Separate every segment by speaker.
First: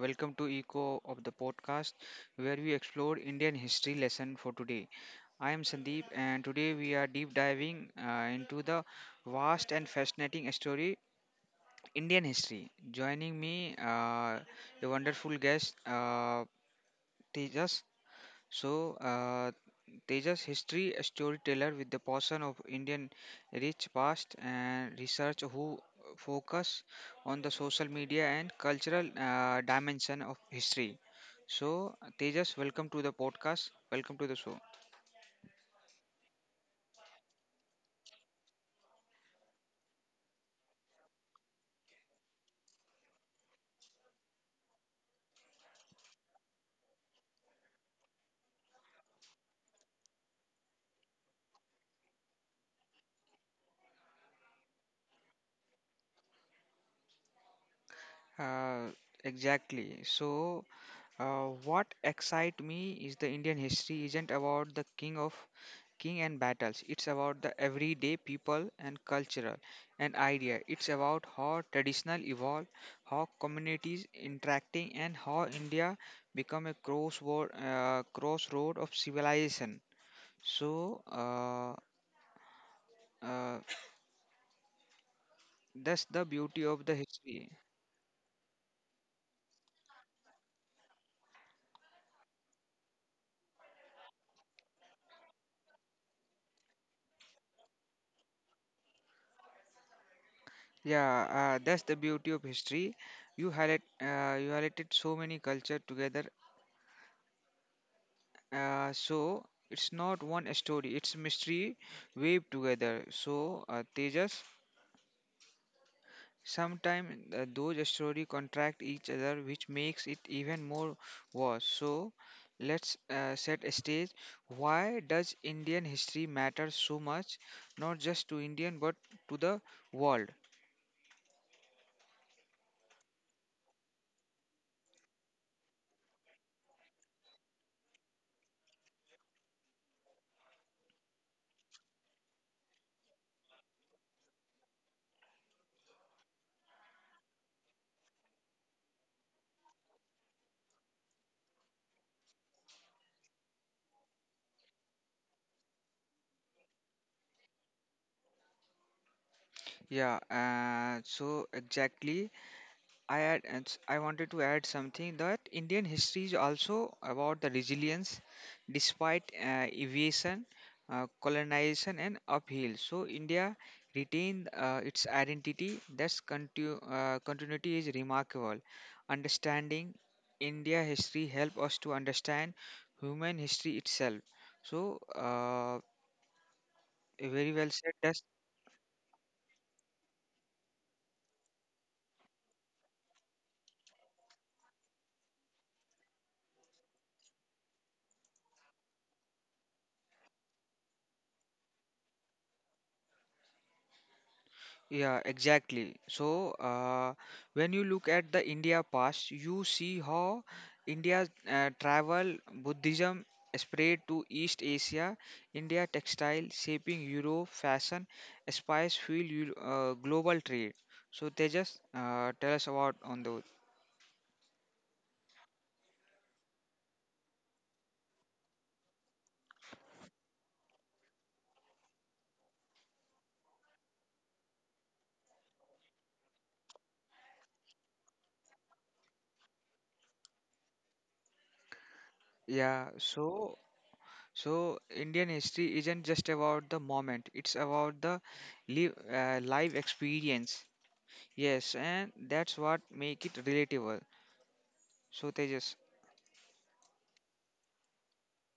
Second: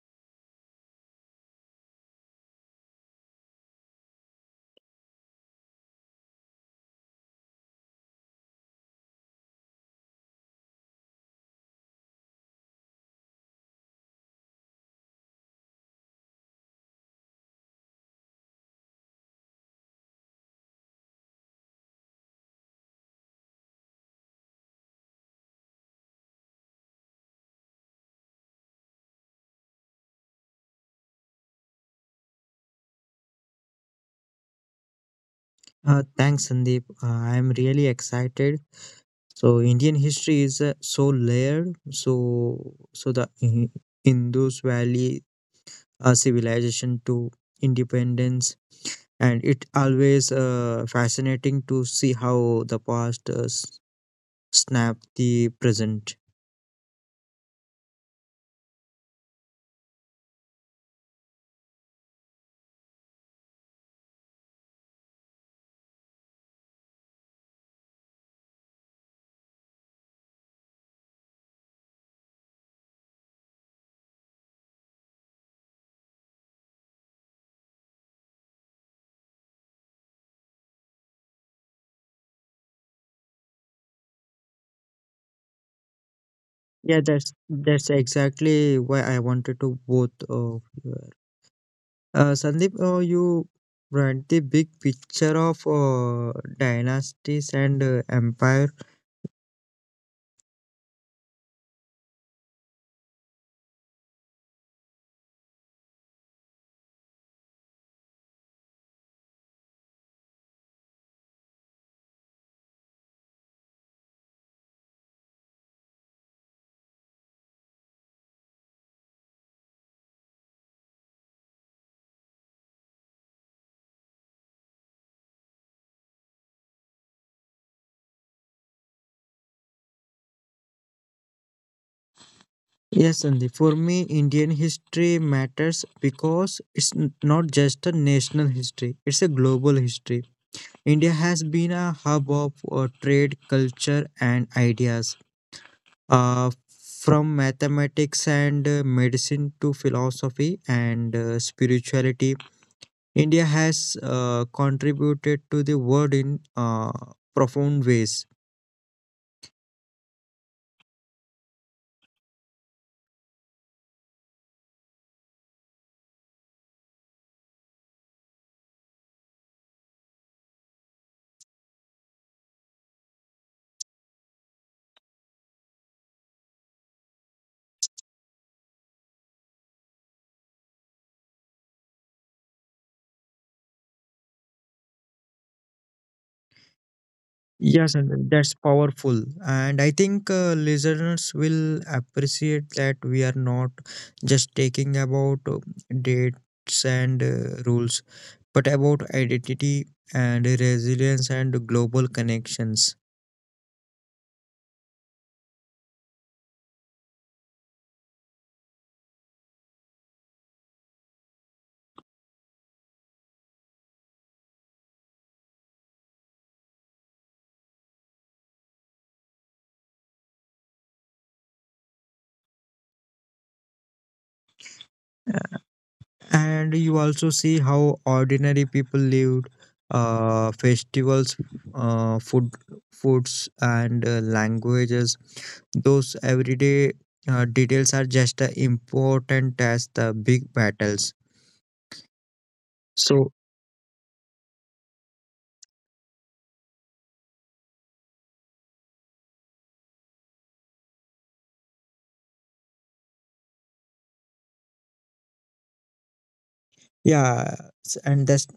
Speaker 1: Welcome to Eco of the podcast, where we explore Indian history lesson for today. I am Sandeep, and today we are deep diving into the vast and fascinating story Indian history. Joining me, a wonderful guest, Tejas. So, uh, Tejas, history a storyteller with the portion of Indian rich past and research who focus on the social media and cultural dimension of history. So, Tejas, welcome to the podcast. Welcome to the show.
Speaker 2: Thanks, Sandeep. I'm really excited. So Indian history is so layered. Indus Valley civilization to independence, and it always fascinating to see how the past snapped the present.
Speaker 1: Uh, exactly. So, what excite me is the Indian history isn't about the king of King and Battles. It's about the everyday people and cultural and idea. It's about how traditional evolve, how communities interacting, and how India become a crossroad, crossroad of civilization. So uh, that's the beauty of the
Speaker 2: Yeah, that's
Speaker 1: history.
Speaker 2: that's exactly why I wanted to both of you. Sandeep, you brought the big picture of dynasties and empire.
Speaker 1: Yeah, that's the beauty of history. You highlighted so many culture together. So it's not one story; it's mystery weaved together. So, Tejas, sometimes those story contract each other, which makes it even more vast. So let's set a stage. Why does Indian history matter so much? Not just to Indian, but to the world.
Speaker 2: Yes, Sandeep. For me, Indian history matters because it's not just a national history, it's a global history. India has been a hub of trade, culture, and ideas. Uh, from mathematics and medicine to philosophy and spirituality, India has contributed to the world in profound ways.
Speaker 1: Yeah. So exactly. I wanted to add something that Indian history is also about the resilience despite evasion, colonization, and upheaval. So India retained its identity. That's continuity is remarkable. Understanding India history help us to understand human history itself. So uh, very well said.
Speaker 2: Yes,
Speaker 1: That's
Speaker 2: and that's powerful. And I think listeners will appreciate that we are not just talking about dates and rules, but about identity and resilience and global connections.
Speaker 1: Yeah, exactly. So, when you look at the India past, you see how India's travel, Buddhism spread to East Asia, India textile shaping Europe, fashion, spice fuel global trade. So, they just tell us about on those.
Speaker 2: Uh, And you also see how ordinary people lived, festivals, uh, food, foods, and languages. Those everyday details are just as important as the big battles.
Speaker 1: Yeah,
Speaker 2: So
Speaker 1: so Indian history isn't just about the moment; it's about the live life experience. Yes, and that's what make it relatable. So Tejas,
Speaker 2: yeah, and that's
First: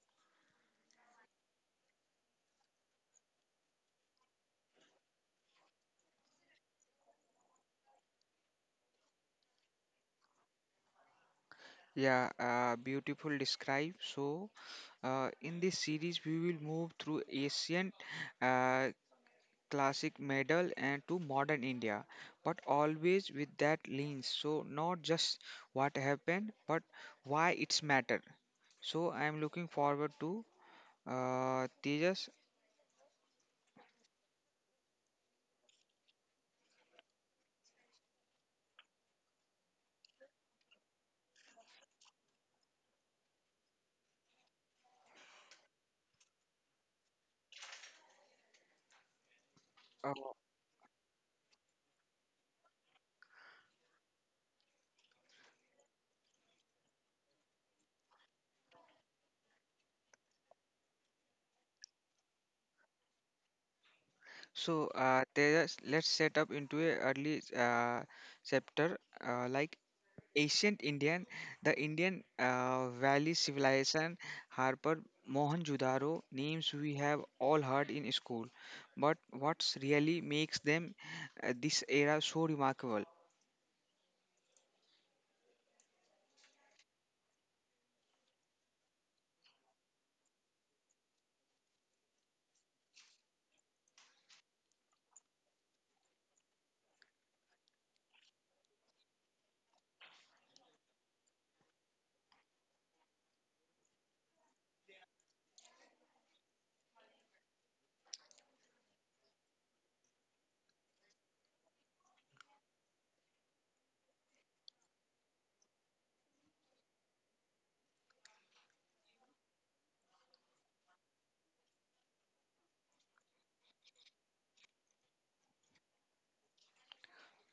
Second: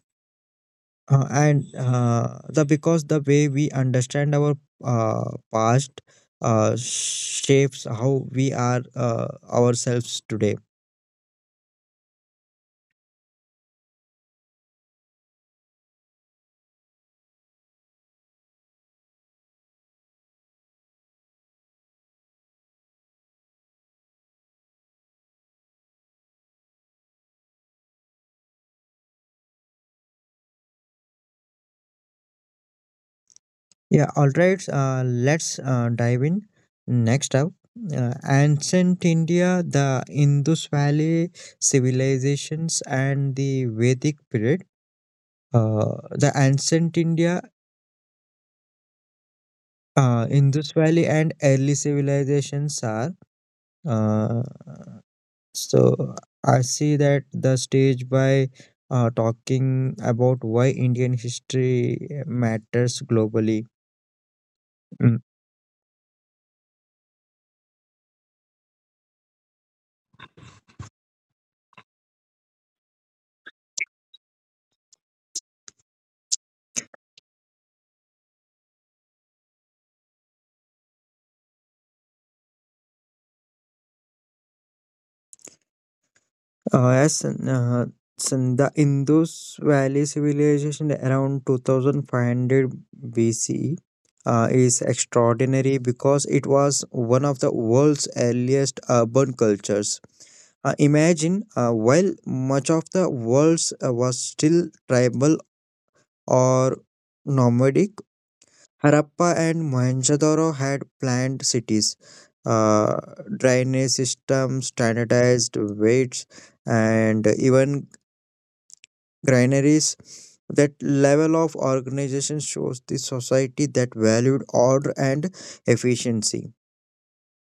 Speaker 2: and the because the way we understand our past shapes how we are ourselves today.
Speaker 1: yeah, beautiful describe. So, in this series, we will move through ancient uh, classic medal and to modern India, but always with that lens. So not just what happened, but why it's matter. So I am looking forward to Tejas.
Speaker 2: Yeah, all right. Let's dive in. Next up, ancient India, the Indus Valley civilizations, and the Vedic period. The ancient India,
Speaker 1: Uh,
Speaker 2: Indus Valley, and early civilizations are. Uh, so I see that the stage by talking about why Indian history matters globally.
Speaker 1: so
Speaker 2: Mm.
Speaker 1: uh, Tejas, let's set up into a early chapter like Ancient Indian, the Indian Valley civilization harbored Mohenjo-daro, names we have all heard in school. But what really makes them this era so remarkable?
Speaker 2: Yes, in the Indus Valley civilization around 2500 BCE is extraordinary because it was one of the world's earliest urban cultures. Imagine while much of the world was still tribal or nomadic, Harappa and Mohenjo-daro had planned cities, uh, drainage systems, standardized weights, and even granaries. That level of organization shows the society that valued order and efficiency.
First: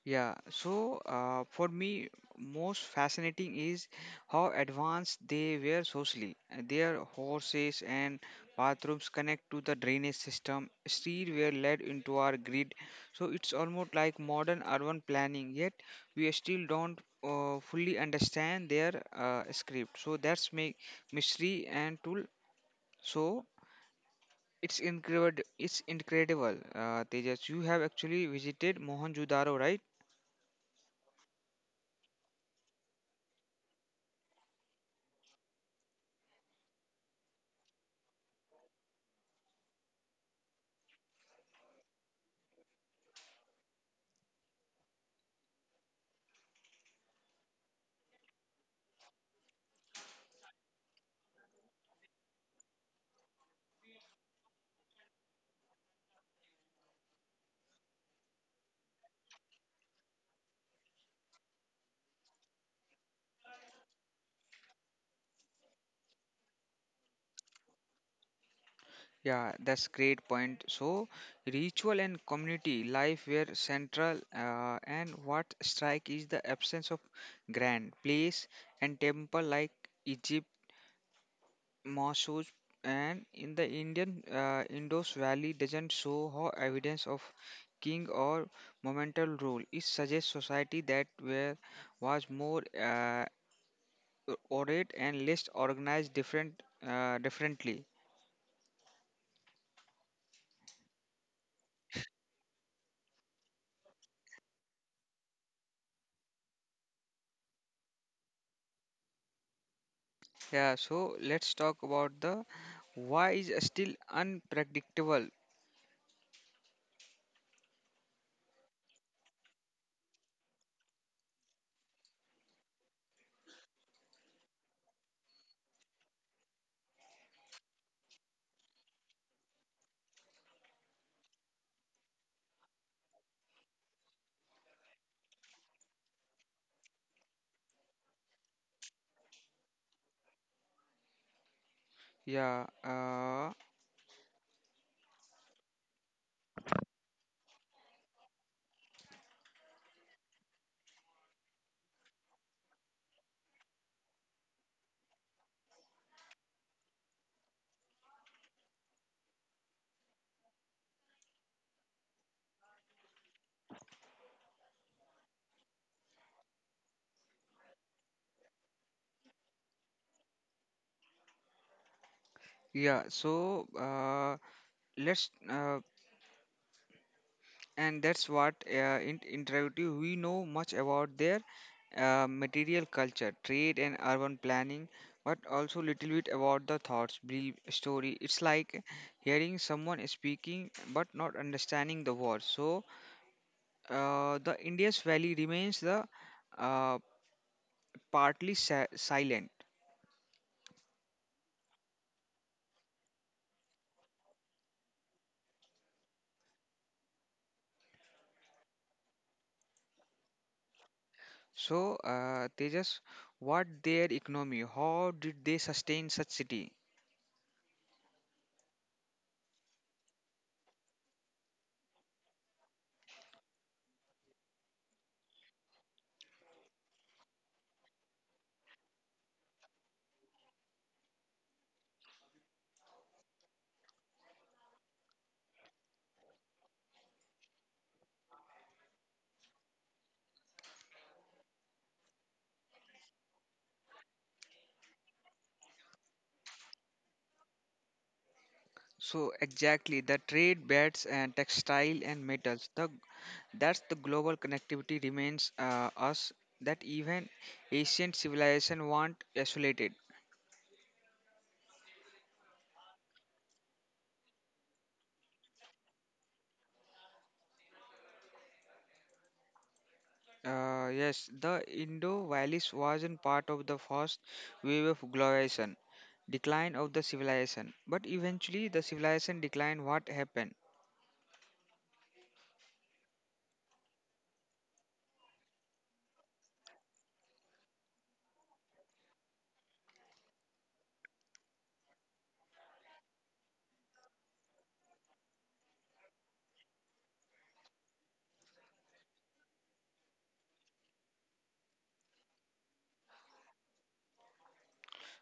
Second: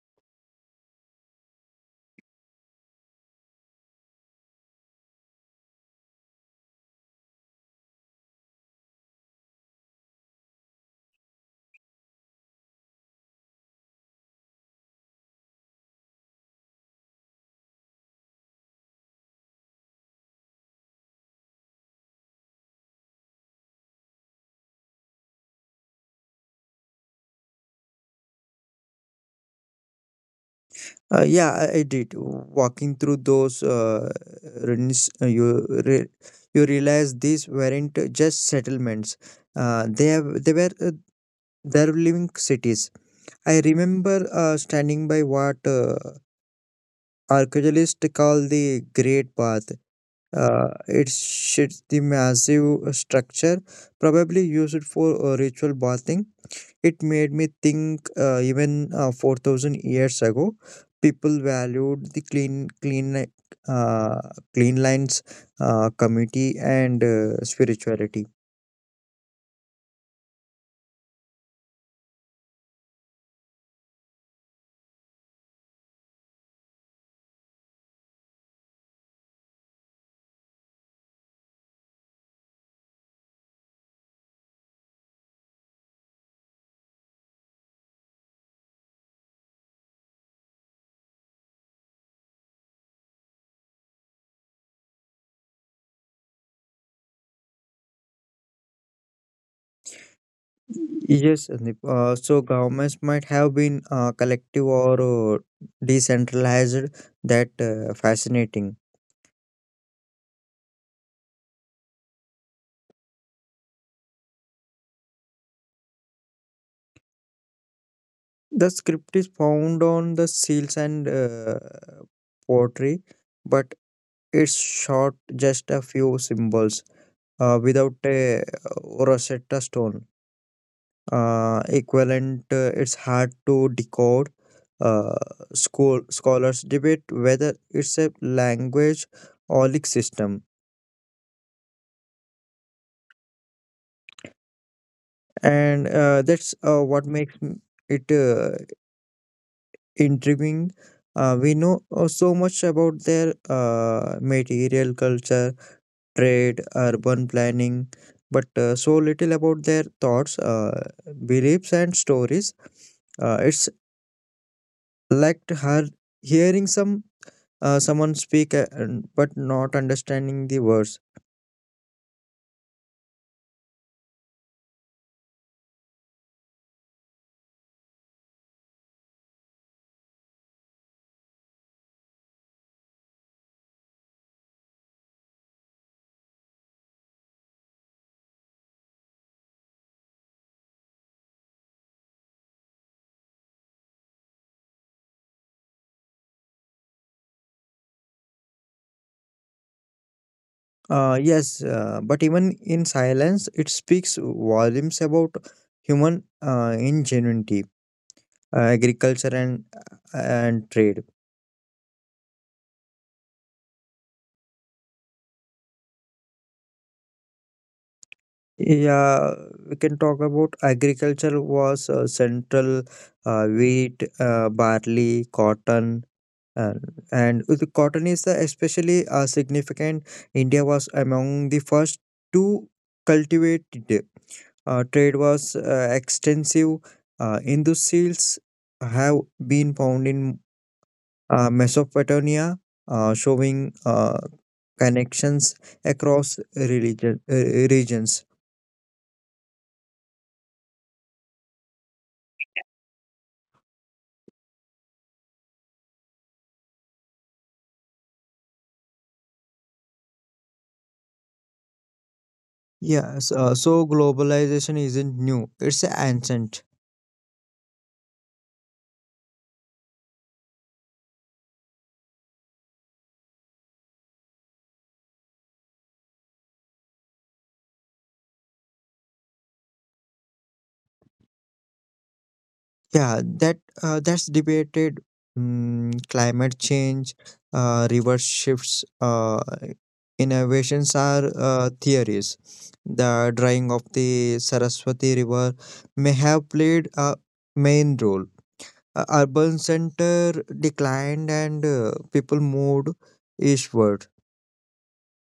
Speaker 1: Yeah, so for me, most fascinating is how advanced they were socially. Their horses and bathrooms connect to the drainage system. Streets were led into our grid, so it's almost like modern urban planning. Yet we still don't fully understand their script. So that's make mystery and tool. So it's incredible. It's incredible. Tejas, you have actually visited Mohenjo-daro, right?
Speaker 2: Yeah, I did. Walking through those ruins, you realize these weren't just settlements. They were they living cities. I remember standing by what archaeologists call the Great Bath. It's shits the massive structure, probably used for ritual bathing. It made me think even 4,000 years ago, people valued the uh, clean lines, community, and spirituality.
Speaker 1: Yeah, that's great point. So, ritual and community life were central, and what strike is the absence of grand place and temple like Egypt, mosques, and in the Indian Indus Valley doesn't show how evidence of king or monumental rule. It suggests society that were was more uh, orate and less organized differently.
Speaker 2: Yes, Sandeep. So governments might have been collective or decentralized. That fascinating.
Speaker 1: Yeah, so let's talk about the why is still unpredictable.
Speaker 2: The script is found on the seals and pottery, but it's short just a few symbols without a Rosetta Stone. Equivalent, it's hard to decode. Uh, school scholars debate whether it's a language or like system,
Speaker 1: Yeah,
Speaker 2: and that's what makes it intriguing. We know so much about their material culture, trade, urban planning, but so little about their thoughts, beliefs, and stories. It's like her hearing someone speak but not understanding the words.
Speaker 1: yeah. So let's and that's what in interactive we know much about their material culture, trade, and urban planning, but also little bit about the thoughts, belief, story. It's like hearing someone speaking but not understanding the words. So the Indus Valley remains the uh, partly silent.
Speaker 2: Yes, but even in silence, it speaks volumes about human ingenuity, agriculture, and trade.
Speaker 1: So, Tejas, what their economy? How did they sustain such city?
Speaker 2: Yeah, we can talk about agriculture was central, wheat, barley, cotton, uh, and the cotton is the especially significant. India was among the first to cultivate it. Trade was extensive. Indus seals have been found in Mesopotamia, showing connections across religion, regions.
Speaker 1: So exactly, the trade beds and textile and metals. The that's the global connectivity remains us that even ancient civilization weren't isolated.
Speaker 2: Yes, so globalization isn't new; it's ancient.
Speaker 1: Yes, the Indo Valleys wasn't part of the first wave of globalization, decline of the civilization. But eventually, the civilization decline. What happened?
Speaker 2: Yeah, that's debated. Mm, climate change, reverse shifts, innovations are theories. The drying of the Saraswati River may have played a main role. Urban center declined and people moved eastward.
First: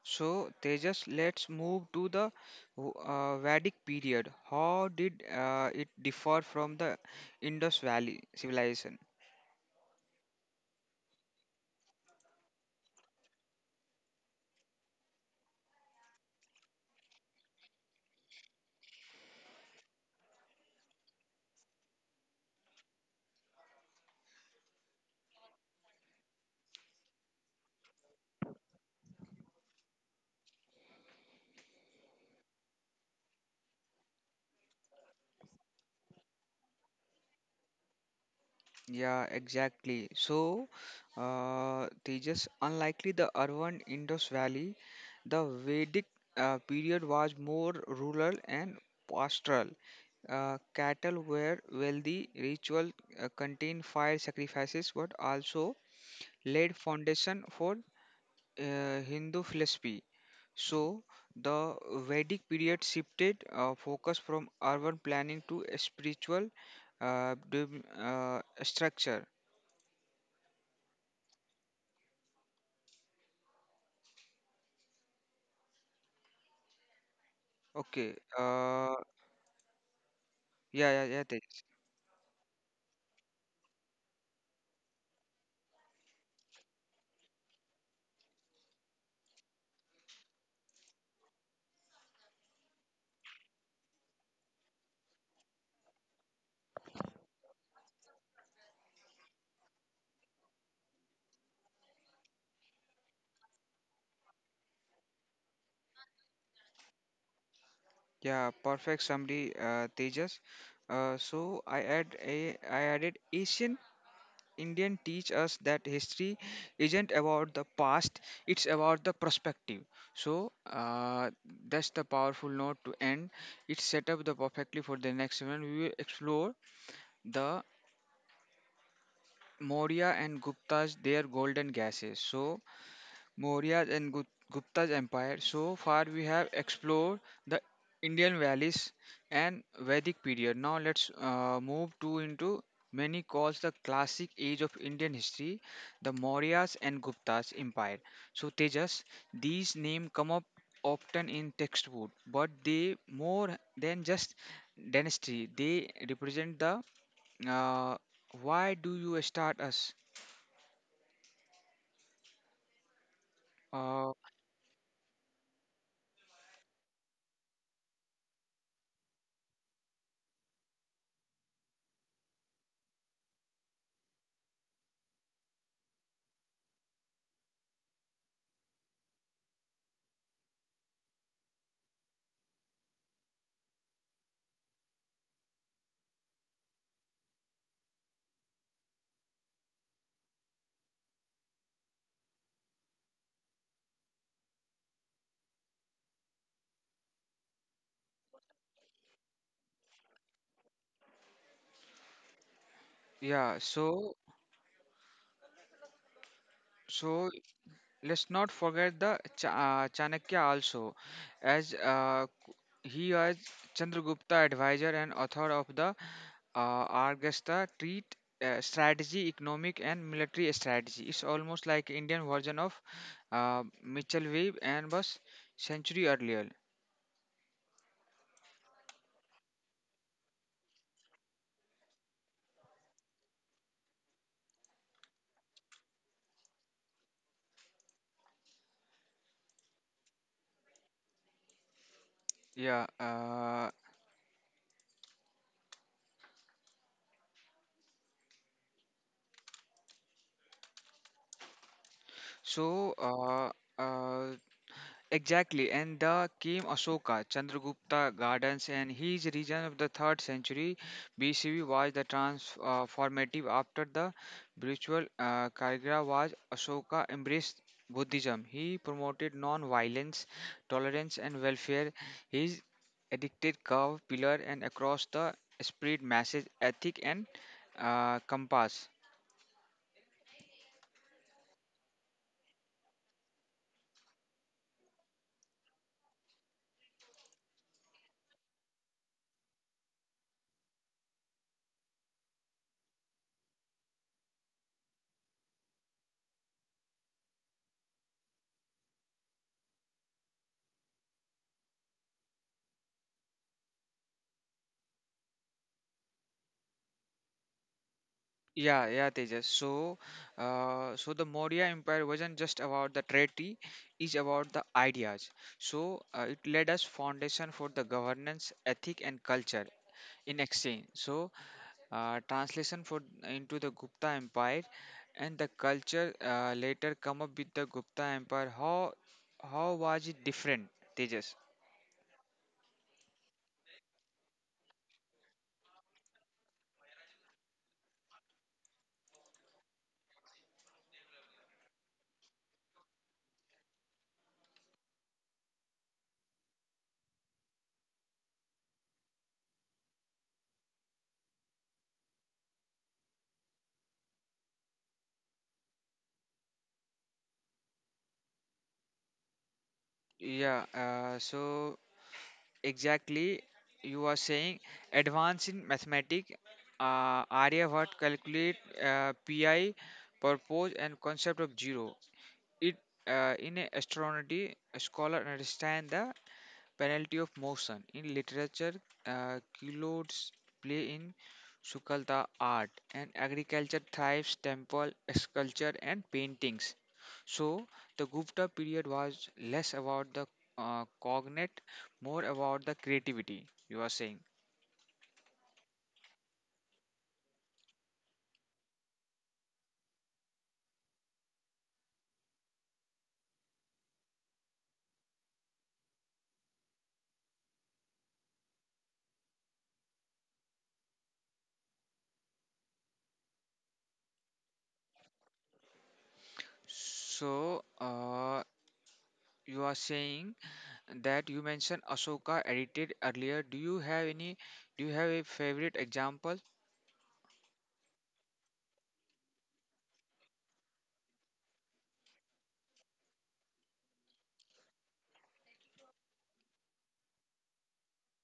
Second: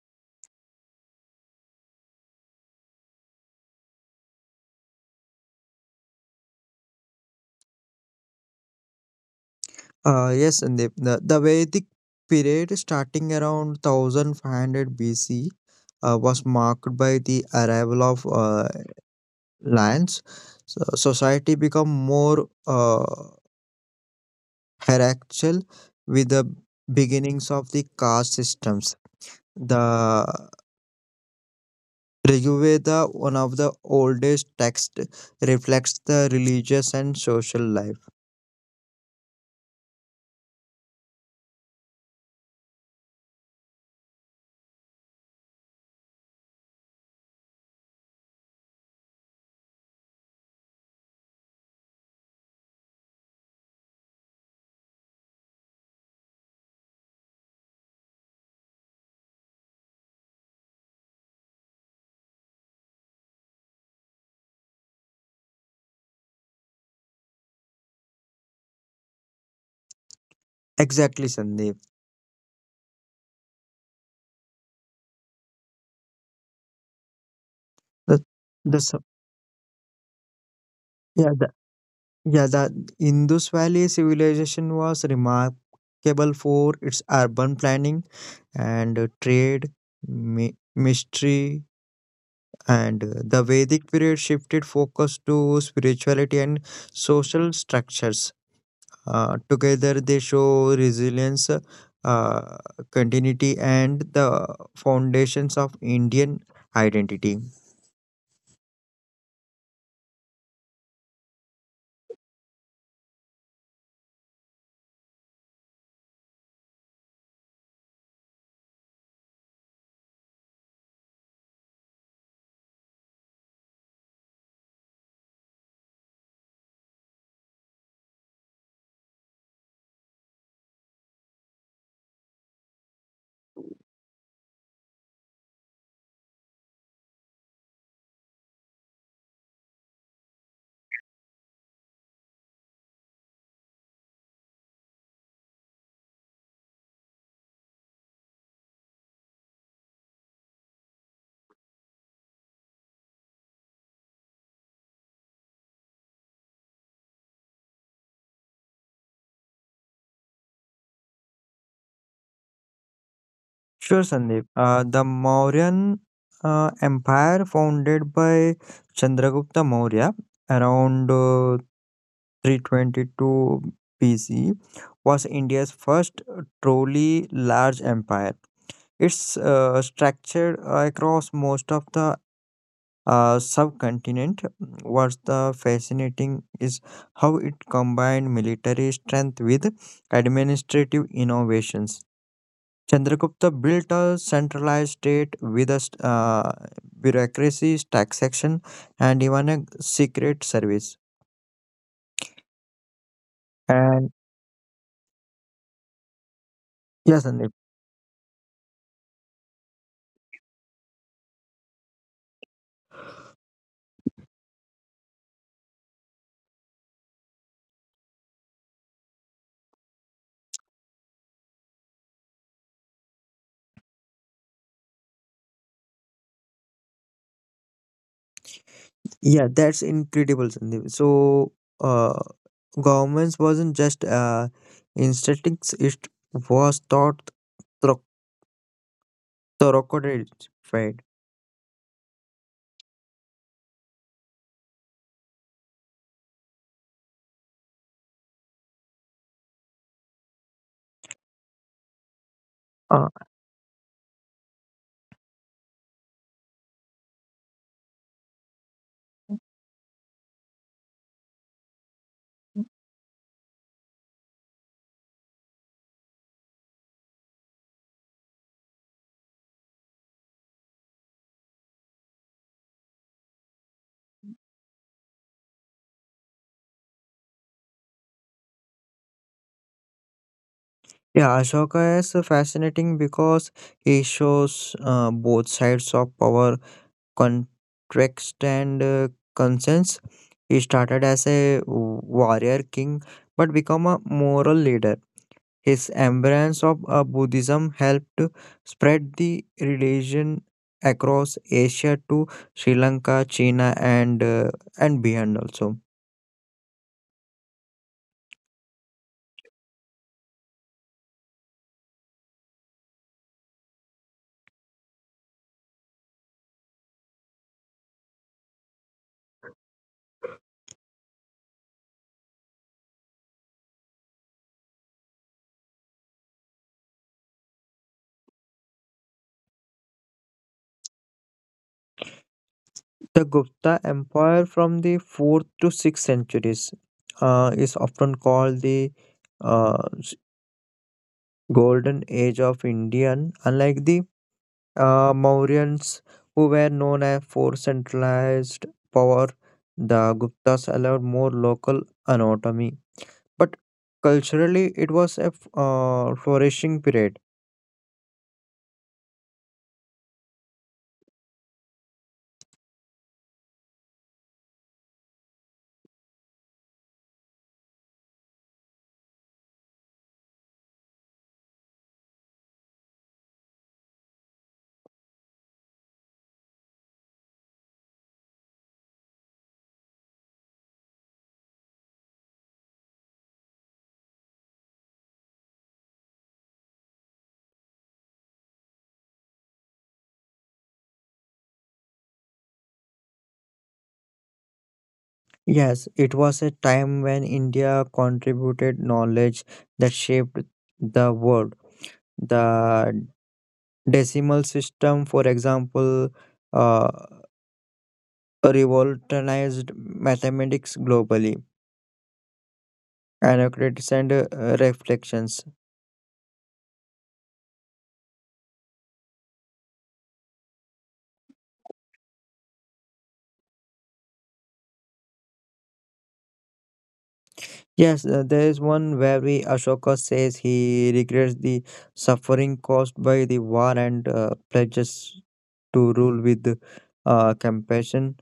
Speaker 1: So Tejas, let's move to the Vedic period. How did it differ from the Indus Valley civilization?
Speaker 2: Yes, Sandeep. The Vedic period starting around 1500 BC was marked by the arrival of lands. So society became more hierarchical with the beginnings of the caste systems. The Rigveda, one of the oldest texts, reflects the religious and social life.
Speaker 1: Yeah, exactly. So, Tejas, unlikely the urban Indus Valley, the Vedic period was more rural and pastoral. Cattle were wealthy. Ritual contained fire sacrifices, but also laid foundation for Hindu philosophy. So, the Vedic period shifted focus from urban planning to a spiritual structure.
Speaker 2: Exactly, Sandeep.
Speaker 1: Okay.
Speaker 2: The, the, s-
Speaker 1: Yeah, yeah, yeah.
Speaker 2: yeah,
Speaker 1: Tej.
Speaker 2: Yeah, the Indus Valley civilization was remarkable for its urban planning and trade, mystery, and the Vedic period shifted focus to spirituality and social structures. Together, they show resilience, uh, continuity, and the foundations of Indian identity.
Speaker 1: Yeah, perfect summary, Tejas. I added Asian Indian teach us that history isn't about the past; it's about the perspective. So, that's the powerful note to end. It's set up the perfectly for the next one. We will explore the Maurya and Gupta's their golden gases. So Maurya's and Gup- Gupta's empire. So far we have explored the Indian valleys and Vedic period. Now let's move to into many calls the classic age of Indian history, the Maurya's and Gupta's empire. So Tejas, these names come up often in textbook, but they more than just dynasty. They represent the uh, why do you start us?
Speaker 2: Sure,
Speaker 1: Uh,
Speaker 2: Sandeep. The Mauryan Empire, founded by Chandragupta Maurya around 322 BC, was India's first truly large empire. It's structured across most of the subcontinent. What's the fascinating is how it combined military strength with administrative innovations. Chandragupta built a centralized state with a bureaucracy, taxation, and even a secret service.
Speaker 1: yeah,
Speaker 2: And
Speaker 1: so
Speaker 2: yes,
Speaker 1: so
Speaker 2: Sandeep.
Speaker 1: let's not forget the Chanakya also, as uh, c- he was Chandragupta advisor and author of the Argasta treat strategy, economic and military strategy. It's almost like Indian version of Mitchell Wave and was century earlier.
Speaker 2: Yeah, that's incredible, Sandeep. So, uh, governments wasn't just instincts; it was thought thro- thoroughly.
Speaker 1: Yeah. Uh, so.
Speaker 2: uh,
Speaker 1: Uh, uh, Exactly, and the came Ashoka, Chandragupta Gardens, and his region of the 3rd century BCE was the transformative after the spiritual Kagera was Ashoka embraced Buddhism. He promoted non-violence, tolerance, and welfare. His addicted curve pillar and across the spread message ethic and compass.
Speaker 2: yeah, Ashoka is fascinating because he shows both sides of power, context and conscience. He started as a warrior king but became a moral leader. His embrace of Buddhism helped spread the religion across Asia to Sri Lanka, China, and beyond also.
Speaker 1: Yeah, yeah, Tejas. So, the Maurya Empire wasn't just about the treaty; it's about the ideas. So, it laid us foundation for the governance, ethic, and culture in exchange. So, translation for into the Gupta Empire, and the culture later come up with the Gupta Empire. How was it different, Tejas?
Speaker 2: The Gupta Empire from the 4th to 6th centuries is often called the uh, s- golden age of Indian. Unlike the Mauryans, who were known as for centralized power, the Guptas allowed more local autonomy. But culturally, it was a flourishing period.
Speaker 1: Yeah. Uh, so. Exactly you are saying advance in mathematics aryabhatt calculate pi purpose and concept of zero it in a astronomy a scholar understand the penalty of motion. In literature, kilodes play in Sukalta art and agriculture thrives temple sculpture and paintings. So the Gupta period was less about the cognate, more about the creativity. You are saying.
Speaker 2: Yes, it was a time when India contributed knowledge that shaped the world. The decimal system, for example, uh, revolutionized mathematics globally. Anacretes and reflections.
Speaker 1: So, you are saying that you mentioned Ashoka edited earlier. Do you have any? Do you have a favorite example?
Speaker 2: Yes, there is one where we Ashoka says he regrets the suffering caused by the war and pledges to rule with compassion.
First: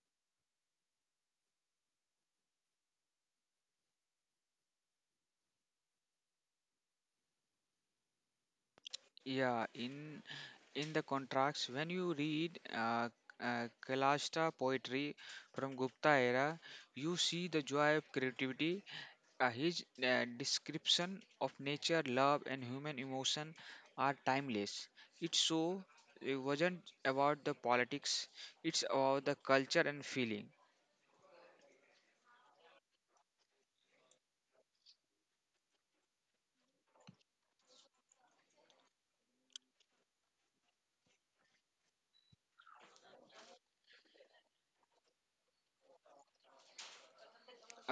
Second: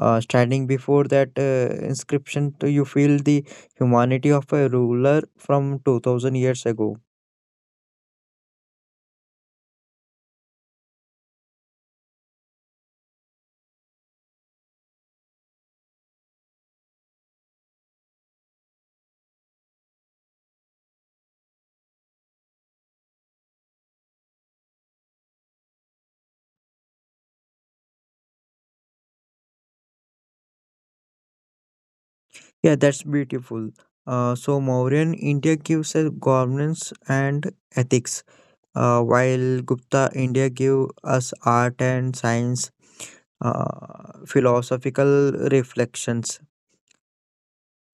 Speaker 2: Standing before that inscription, to you feel the humanity of a ruler from 2000 years ago.
Speaker 1: Yeah, in the contracts when you read kalashta poetry from gupta era you see the joy of creativity his description of nature love and human emotion are timeless it so it wasn't about the politics it's about the culture and feeling.
Speaker 2: Yeah, that's beautiful. Mauryan India gives us governance and ethics, while Gupta India gave us art and science, philosophical reflections.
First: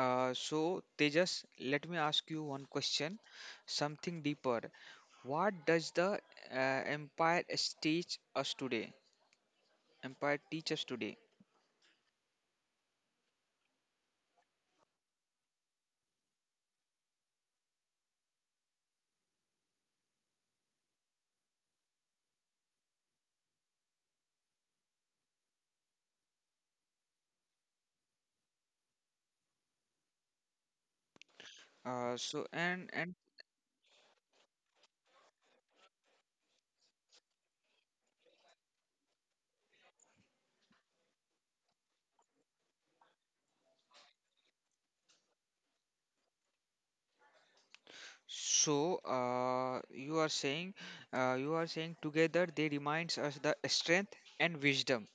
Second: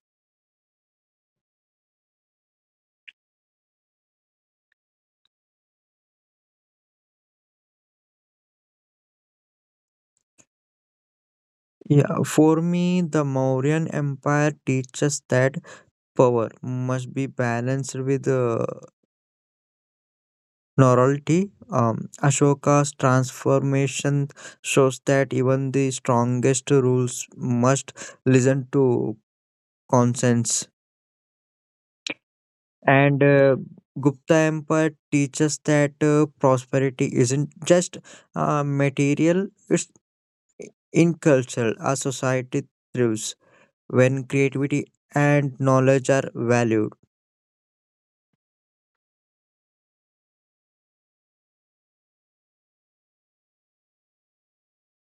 Speaker 1: Tejas let me ask you one question something deeper what does the empire teach us today empire teach us today.
Speaker 2: Yeah, for me, the Mauryan Empire teaches that power must be balanced with novelty. Ashoka's transformation shows that even the strongest rules must listen to conscience.
Speaker 1: So and
Speaker 2: And Gupta Empire teaches that prosperity isn't just material, it's in culture. A society thrives when creativity and knowledge are valued.
Speaker 1: so you are saying together they reminds us the strength and wisdom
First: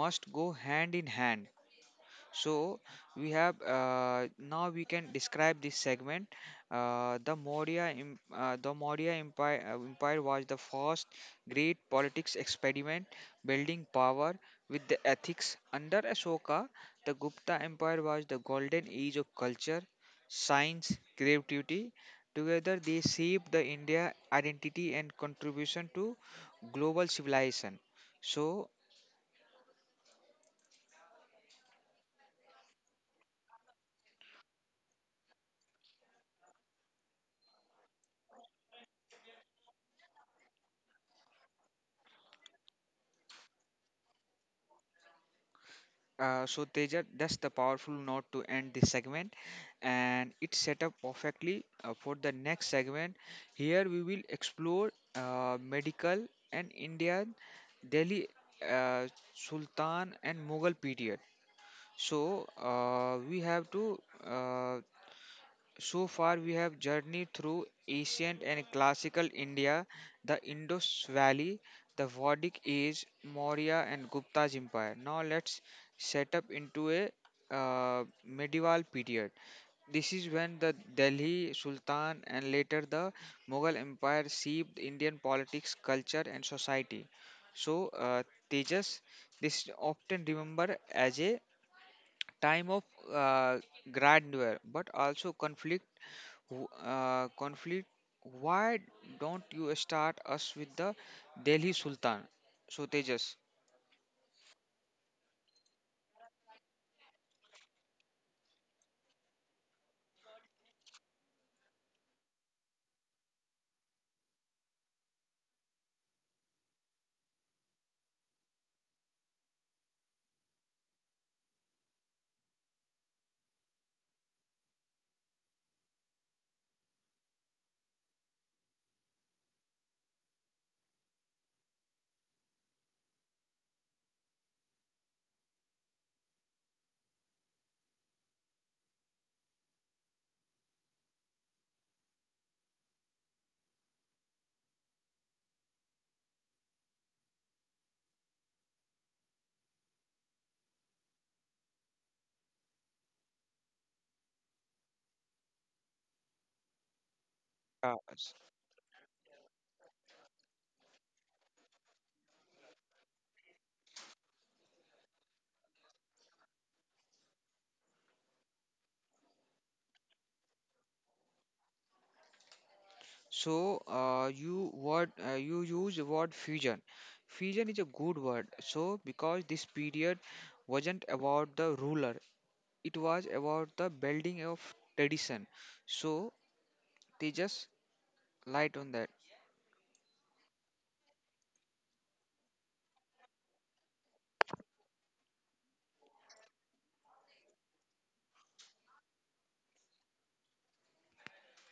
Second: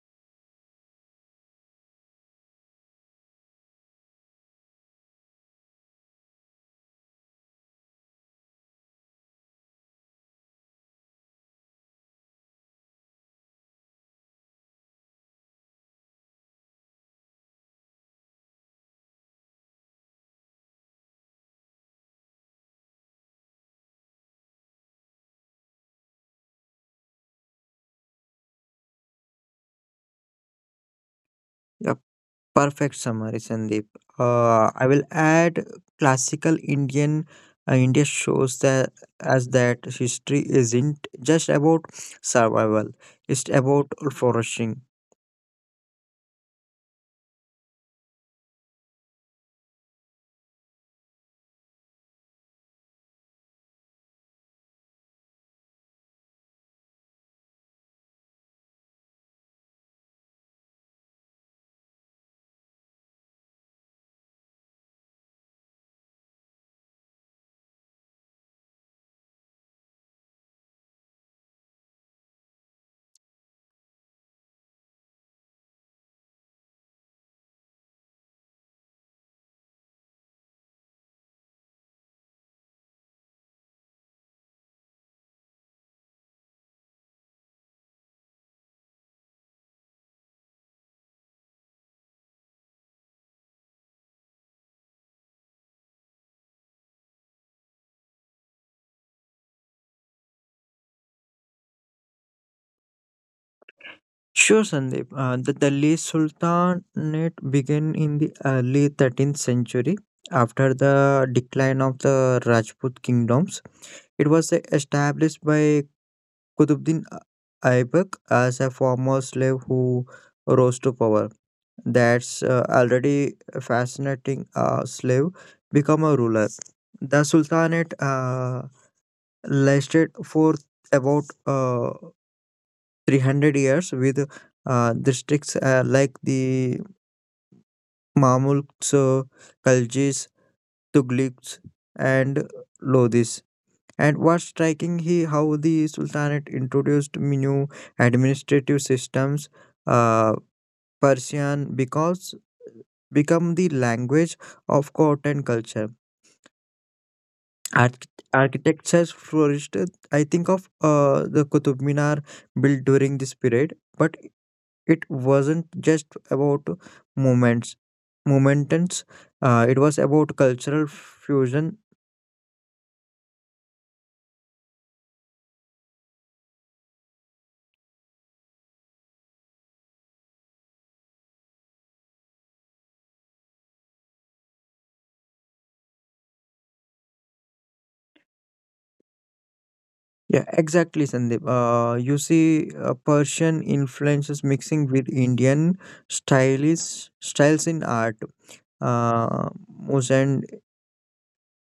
Speaker 1: must go hand in hand. So we have now we can describe this segment. The Maurya Empire, Empire was the first great politics experiment, building power with the ethics. Under Ashoka, the Gupta Empire was the golden age of culture, science, creativity. Together, they shaped the India identity and contribution to global civilization. So
Speaker 2: A perfect summary, Sandeep. I will add classical Indian. India shows that as that history isn't just about survival; it's about flourishing.
Speaker 1: So, Teja, that's the powerful note to end this segment, and it's set up perfectly for the next segment. Here we will explore medical and Indian Delhi uh, Sultan and Mughal period. So uh, we have to uh, so far, we have journeyed through ancient and classical India, the Indus Valley, the Vedic Age, Maurya and Gupta's empire. Now let's set up into a medieval period. This is when the Delhi Sultan and later the Mughal Empire shaped Indian politics, culture, and society. So, Tejas, this is often remembered as a time of uh, grandeur but also conflict. Conflict why don't you start us with the delhi sultan so tejas.
Speaker 2: Sure, Sandeep. The Delhi Sultanate began in the early 13th century. After the decline of the Rajput kingdoms, it was established by Qutbuddin Aibak as a former slave who rose to power. That's already fascinating. A slave become a ruler. The Sultanate lasted for about 300 years with districts like the Mamluks, Khaljis, Tughliks, and Lodhis. And what's striking here how the Sultanate introduced new administrative systems. Uh, Persian because become the language of court and culture.
Speaker 1: uh,
Speaker 2: Arch-
Speaker 1: s-
Speaker 2: Architecture flourished. I think of the Qutub Minar built during this period, but it wasn't just about moments momentants, it was about cultural fusion.
Speaker 1: so you use the word fusion fusion is a good word so because this period wasn't about the ruler it was about the building of tradition so tejas light on that.
Speaker 2: Yeah, exactly, Sandeep. You see Persian influences mixing with Indian styles styles in art, uh, Mosand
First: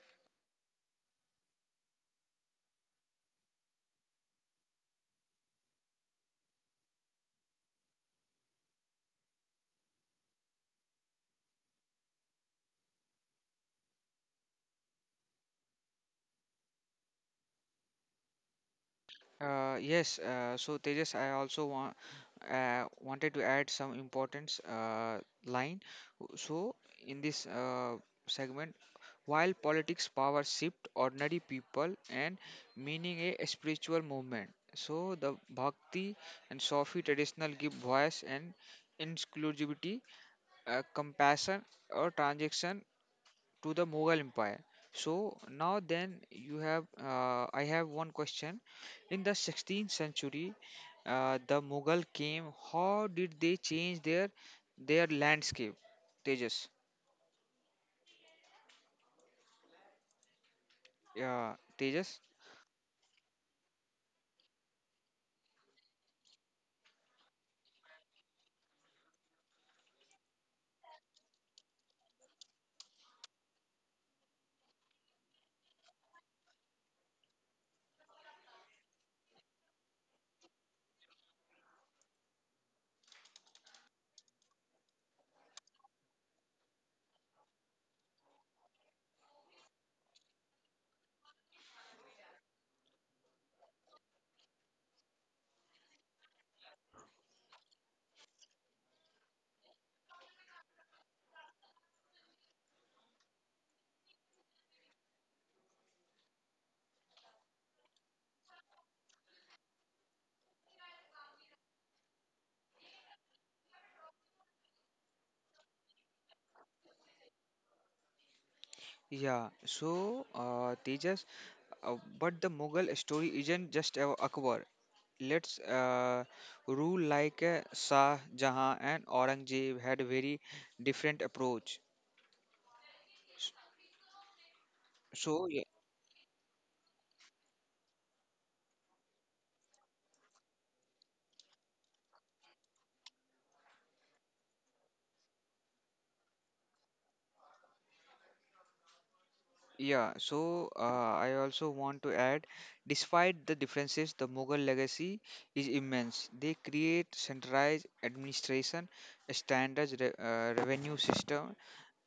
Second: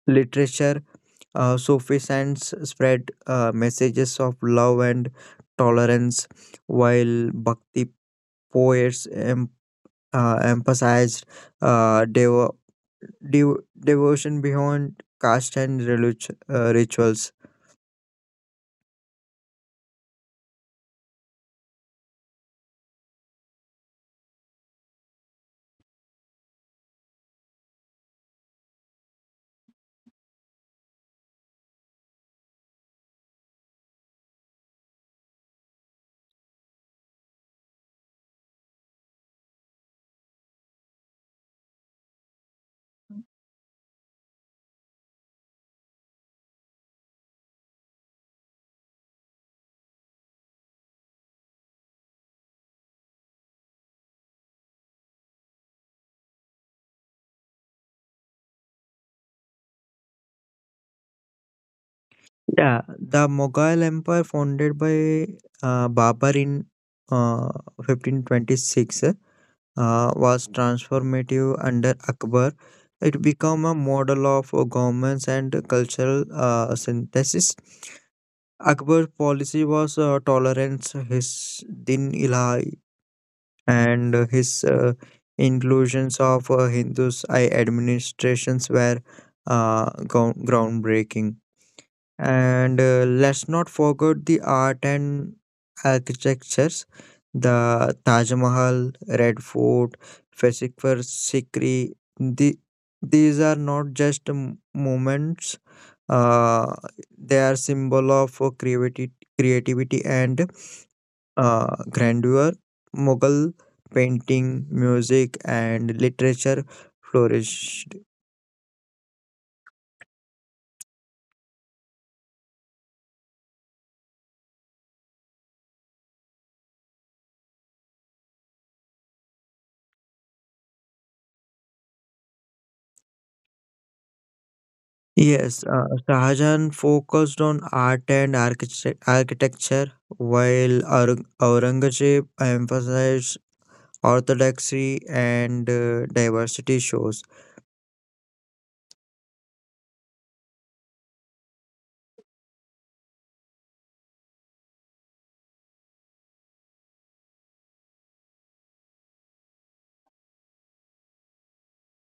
Speaker 2: literature. Sufi saints spread messages of love and tolerance, while bhakti poets emphasized uh, devo- devotion beyond caste and rituals.
Speaker 1: Yes, so Tejas, I also want wanted to add some importance line. So in this segment, while politics power shift ordinary people and meaning a spiritual movement. So the Bhakti and Sufi traditional give voice and inclusivity, compassion or transaction to the Mughal Empire. So now then you have I have one question. In the 16th century, the Mughal came. How did they change their landscape? Tejas. Yeah, Tejas.
Speaker 2: Yeah, the Mughal Empire founded by Babur in uh, 1526 was transformative under Akbar. It became a model of governance and cultural synthesis. Akbar's policy was tolerance, his din ilahi and his inclusions of Hindus I administrations were groundbreaking. And let's not forget the art and architectures, the Taj Mahal, Red Fort, Fasikfar Sikri. The, these are not just moments; uh, they are symbol of creativity and grandeur. Mughal painting, music, and literature flourished.
Speaker 1: Yeah. So, Tejas. But the Mughal story isn't just Akbar. Let's rule like Shah Jahan and Aurangzeb had very different approach. So
Speaker 2: Yes, Shahjahan focused on art and architecture, while Aurangzeb emphasized orthodoxy and diversity shows.
Speaker 1: Yeah, so I also want to add, despite the differences, the Mughal legacy is immense. They create centralized administration, a standard revenue system,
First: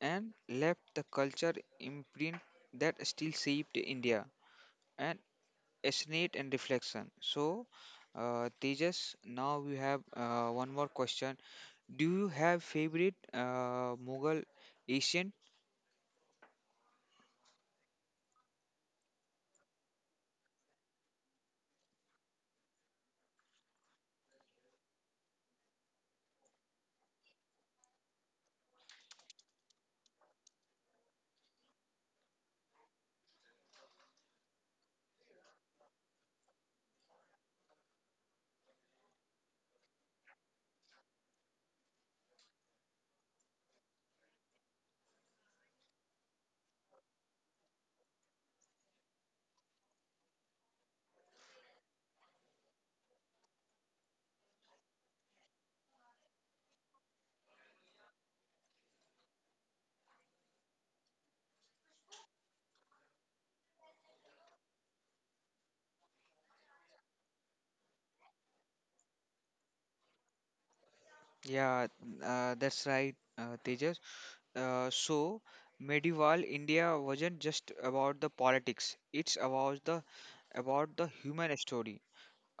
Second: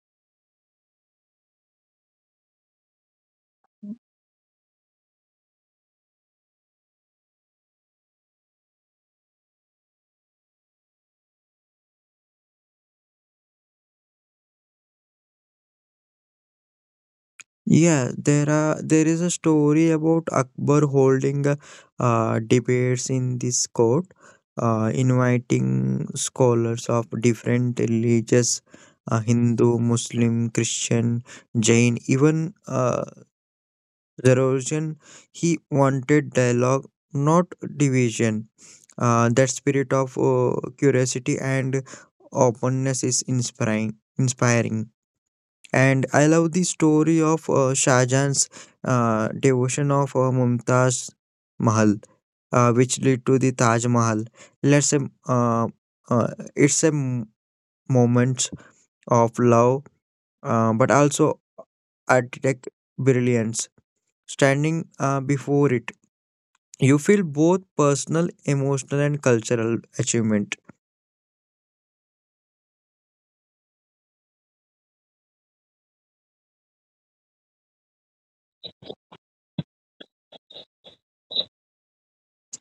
Speaker 1: and left the culture imprint that still shaped India and resonate and reflection. So, Tejas, now we have one more question. Do you have favorite Mughal ancient?
Speaker 2: Yeah, there is a story about Akbar holding debates in this court, inviting scholars of different religions, Hindu, Muslim, Christian, Jain, even Zoroastrian. He wanted dialogue, not division. That spirit of curiosity and openness is inspiring. Inspiring. And I love the story of Shah Jahan's devotion of Mumtaz Mahal, which led to the Taj Mahal. Let's say uh, uh, it's a moment of love, but also architect brilliance. Standing before it, you feel both personal, emotional, and cultural achievement.
Speaker 1: Yeah, that's right, Tejas. So medieval India wasn't just about the politics; it's about the human story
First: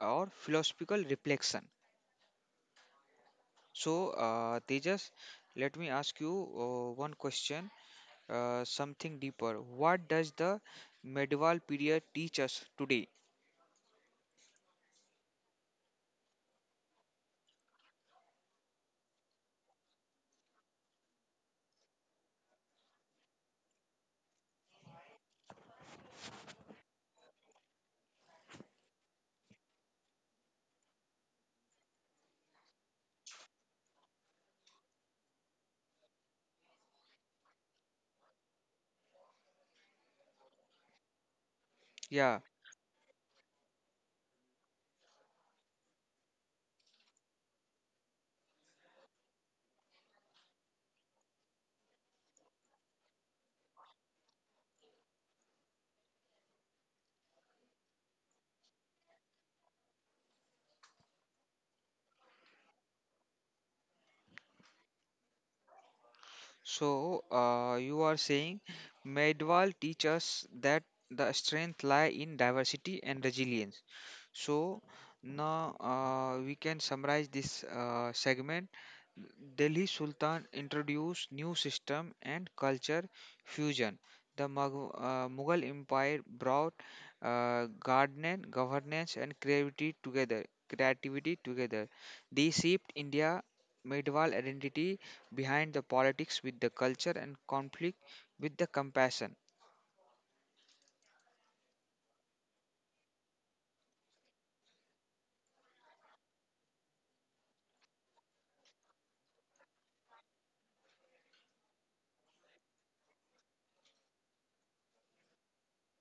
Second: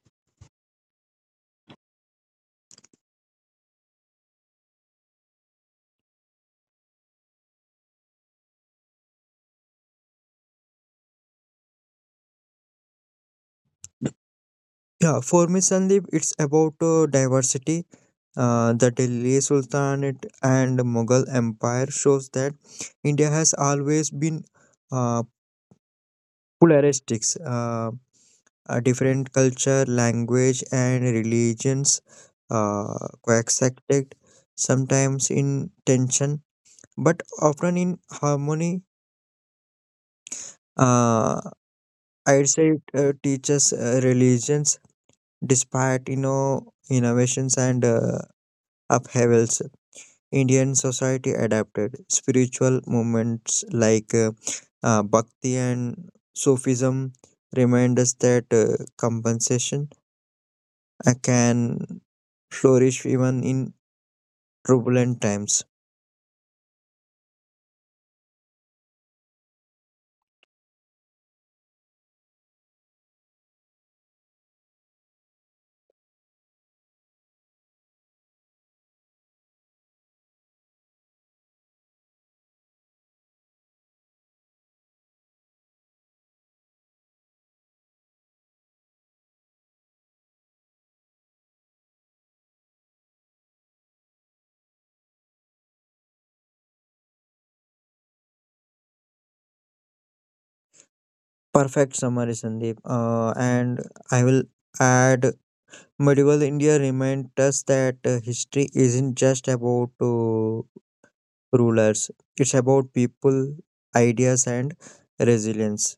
Speaker 1: or philosophical reflection. So Tejas, let me ask you one question, something deeper. What does the medieval period teach us today?
Speaker 2: Yeah, for me, Sandeep, it's about diversity. The Delhi Sultanate and Mughal Empire shows that India has always been uh, polaristic. A different culture, language, and religions coexisted, sometimes in tension, but often in harmony. Uh,
Speaker 1: Yeah.
Speaker 2: I'd say it teaches religions, despite you know innovations and upheavals. Indian society adapted spiritual movements like Bhakti and Sufism remind us that compensation can flourish even in turbulent times.
Speaker 1: So you are saying medieval teaches that the strength lie in diversity and resilience. So now we can summarize this segment. Delhi Sultan introduced new system and culture fusion. The Mughal Empire brought garden, governance, and creativity together. Creativity together. They shaped India medieval identity behind the politics with the culture and conflict with the compassion.
Speaker 2: Perfect summary, Sandeep. And I will add medieval India reminds us that history isn't just about rulers, it's about people, ideas, and resilience.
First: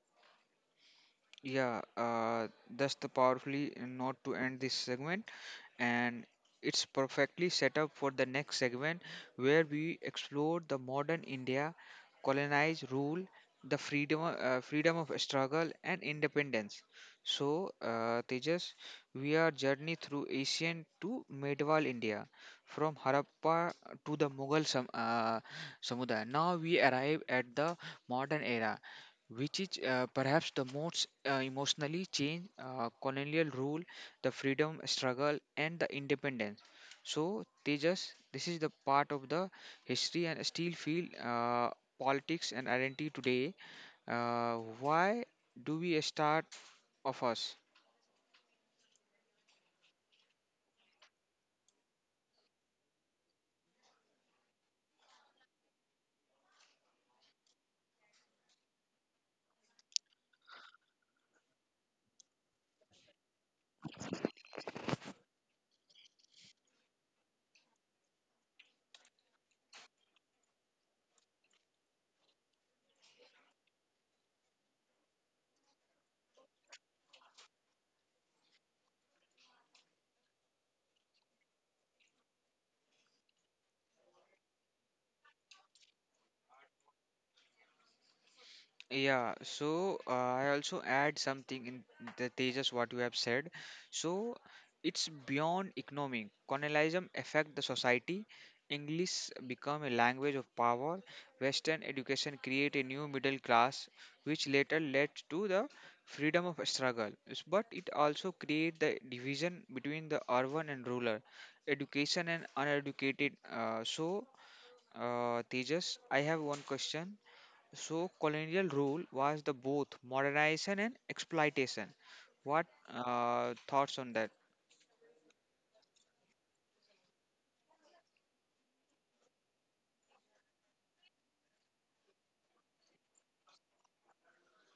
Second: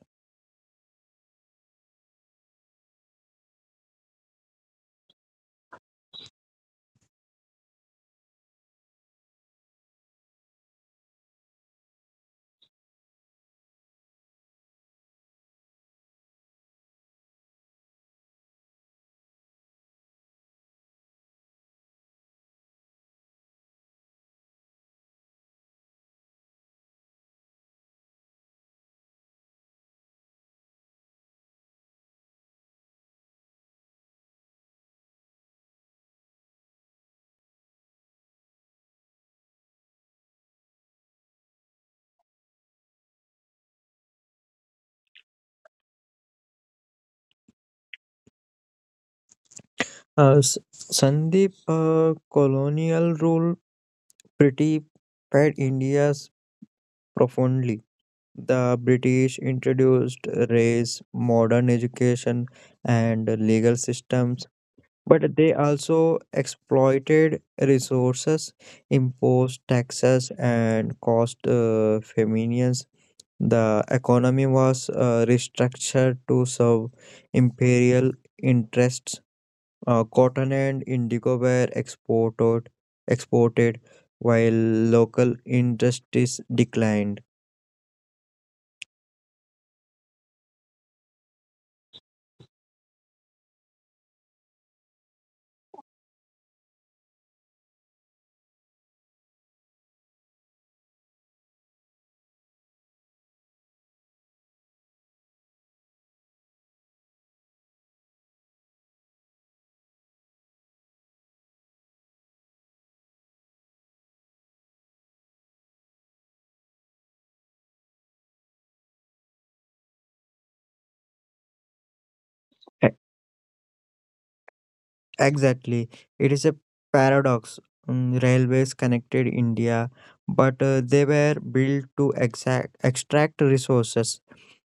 Speaker 1: Yeah, that's the powerfully note to end this segment, and it's perfectly set up for the next segment where we explore the modern India, colonized rule, the freedom of struggle and independence. So, Tejas, we are journey through ancient to medieval India, from Harappa to the Mughal Samudaya. Now we arrive at the modern era which is perhaps the most emotionally change colonial rule, the freedom struggle, and the independence. So, Tejas, this is the part of the history and still feel politics and identity today. Why do we start of us?
Speaker 2: Uh, S- Sandeep, colonial rule pretty fed India's profoundly. The British introduced race, modern education, and legal systems, but they also exploited resources, imposed taxes, and caused famines. The economy was restructured to serve imperial interests. Cotton and indigo were exported while local industries declined.
Speaker 1: Yeah, so I also add something in the Tejas what you have said. So it's beyond economic. Colonialism affect the society. English become a language of power. Western education create a new middle class, which later led to the freedom of struggle. But it also create the division between the urban and rural, education and uneducated. So Tejas, I have one question. So colonial rule was the both modernization and exploitation. What
Speaker 2: E-
Speaker 1: thoughts on that?
Speaker 2: Exactly. It is a paradox. Mm, railways connected India, but they were built to extract resources.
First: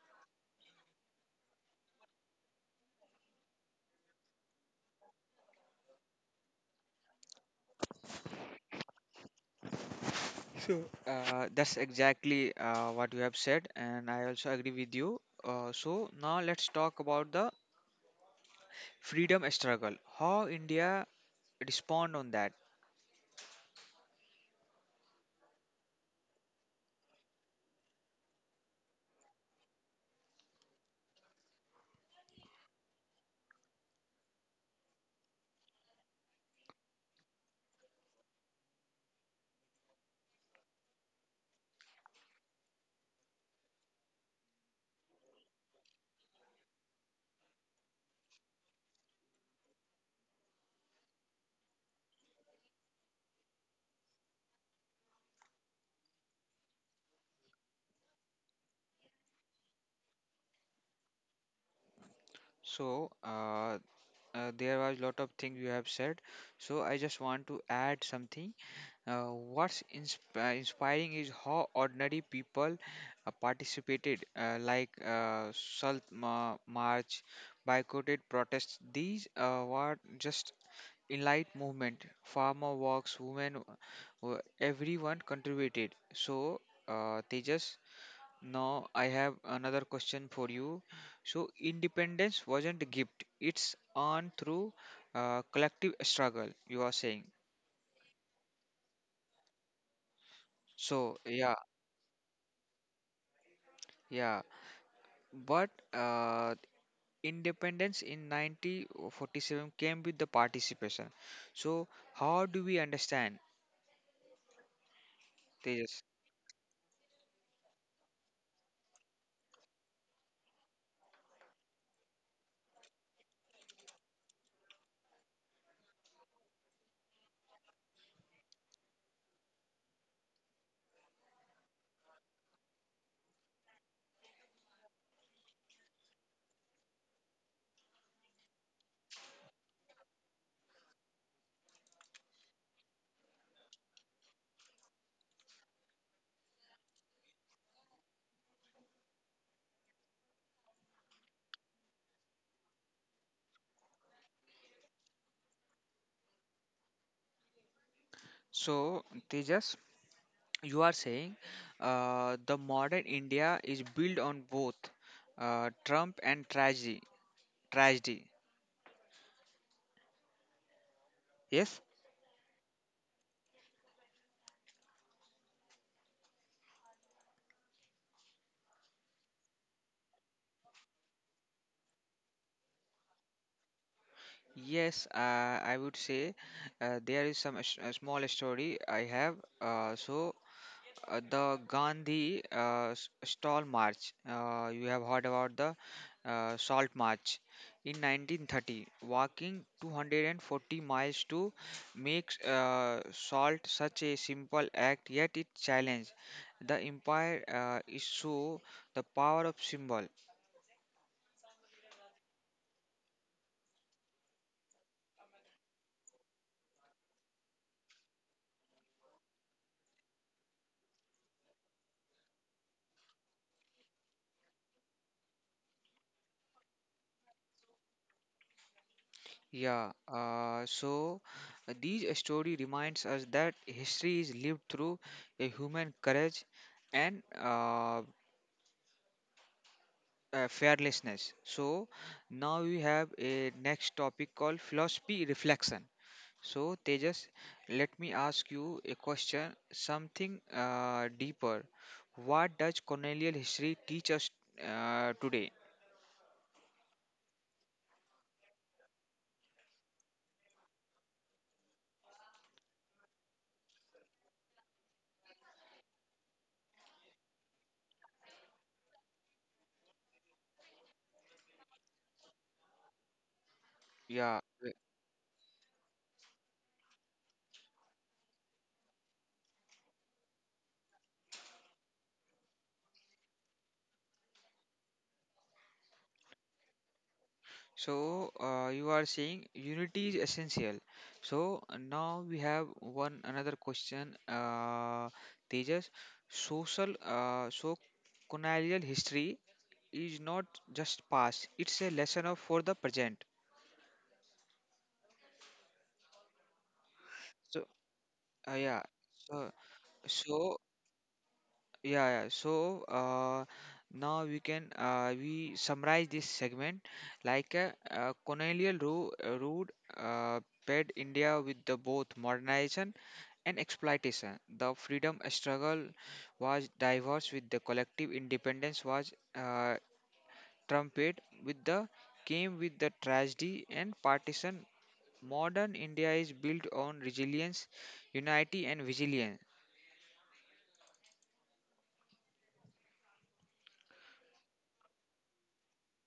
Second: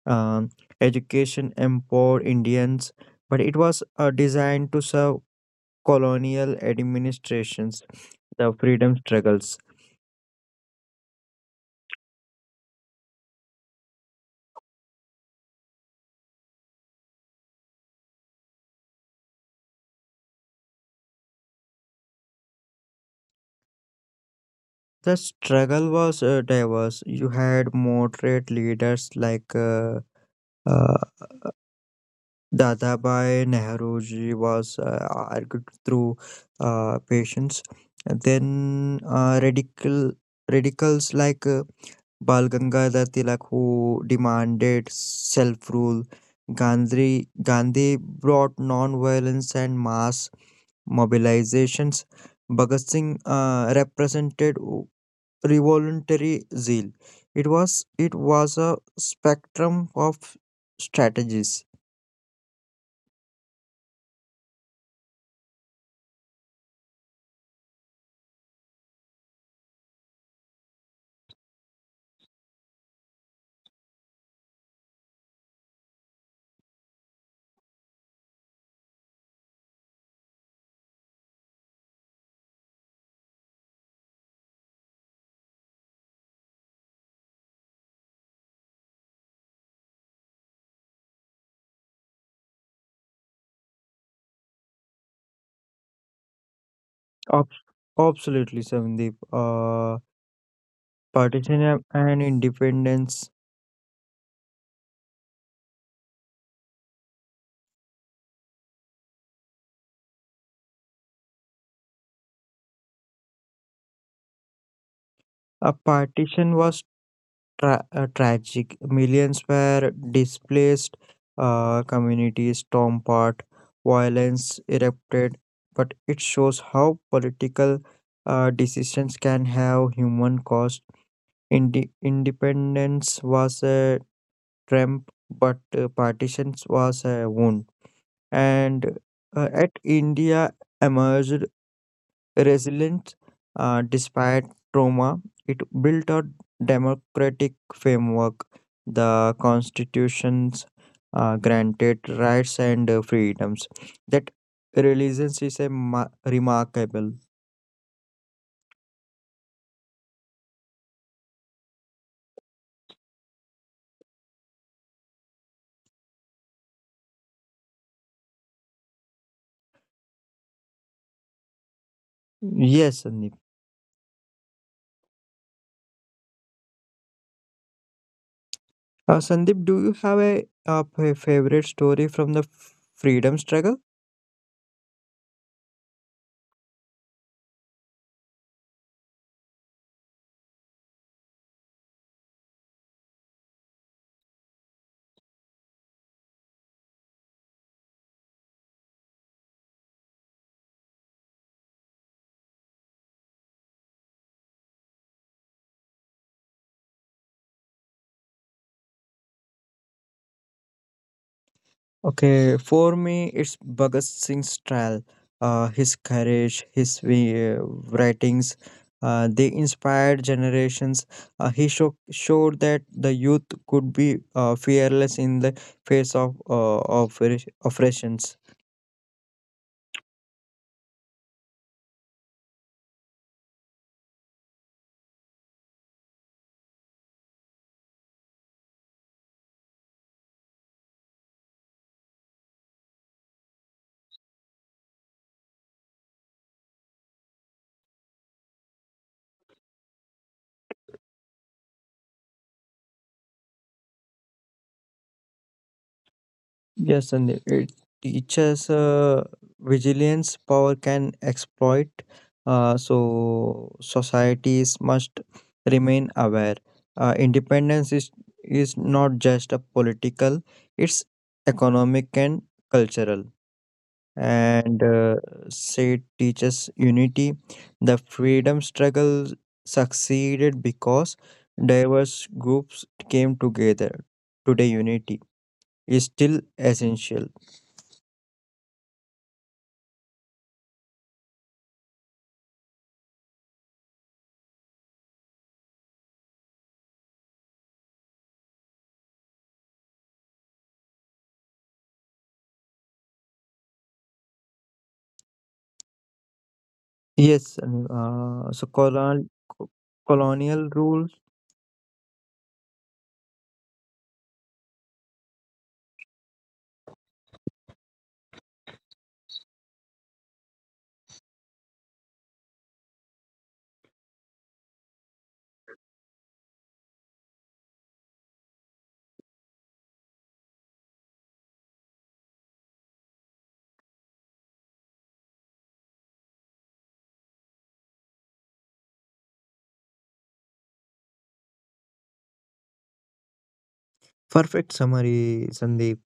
Speaker 2: Um, Education empowered Indians, but it was designed to serve colonial administrations, the freedom struggles.
Speaker 1: So, that's exactly what you have said, and I also agree with you. So now let's talk about the freedom struggle. How India respond on that?
Speaker 2: The struggle was diverse. You had moderate leaders like uh, Dadabhai Nehru ji was argued through patience. And then radicals like Bal Gangadhar Tilak who demanded self-rule. Gandhi brought non-violence and mass mobilizations. Bhagat Singh represented revolutionary zeal. It was a spectrum of strategies.
Speaker 1: So there was lot of things you have said. So I just want to add something. Uh, what's inspiring is how ordinary people participated, like Salt March, boycotted protests. These were just enlight movement. Farmer walks, women, everyone contributed. So, Tejas, now I have another question for you. So, independence wasn't a gift; it's earned through collective struggle. You are saying.
Speaker 2: Ab- Absolutely, Sandeep.
Speaker 1: So, yeah,
Speaker 2: Partition and independence.
Speaker 1: yeah. But independence in 1947 came with the participation. So how do we understand
Speaker 2: A
Speaker 1: Tejas?
Speaker 2: partition was tragic. Millions were displaced. Communities torn apart. Violence erupted. But it shows how political decisions can have human cost. Independence was a tramp, but partitions was a wound. And at India emerged resilience despite trauma. It built a democratic framework. The constitutions granted rights and freedoms. That resilience is a remarkable.
Speaker 1: So Tejas, you are saying the modern India is built on both Trump and tragedy. Tragedy. Yes.
Speaker 2: Yes, Sandeep. Sandeep, do you have a favorite story from the freedom struggle?
Speaker 1: Yes, I would say there is some a small story I have. So the Gandhi Stall March. You have heard about the Salt March. In 1930, walking 240 miles to make salt such a simple act, yet it challenged the empire is so the power of symbol.
Speaker 2: Okay, for me, it's Bhagat Singh style. His courage, his writings, they inspired generations. Showed that the youth could be fearless in the face of oppressions.
Speaker 1: Yeah, so these story reminds us that history is lived through a human courage and fearlessness. So now we have a next topic called philosophy reflection. So Tejas, let me ask you a question, something deeper. What does colonial history teach us today?
Speaker 2: Yes, and it teaches vigilance power can exploit. So societies must remain aware. Independence is not just a political; it's economic and cultural.
Speaker 1: Yeah.
Speaker 2: And say teaches unity. The freedom struggle succeeded because diverse groups came together. Today, unity is still essential.
Speaker 1: So you are saying unity is essential. So now we have one another question, Tejas. Social, so colonial history is not just past, it's a lesson of for the present.
Speaker 2: Yes,
Speaker 1: so
Speaker 2: and,
Speaker 1: uh, yeah so so
Speaker 2: colonial rules.
Speaker 1: yeah, yeah, so now we can we summarize this segment like a, colonial route uh, paired india with the both modernization and exploitation. The freedom struggle was diverse with the collective. Independence was trumpet with the, came with the tragedy and partition. Modern India is built on resilience, unity, and vigilance.
Speaker 2: Perfect summary, Sandeep.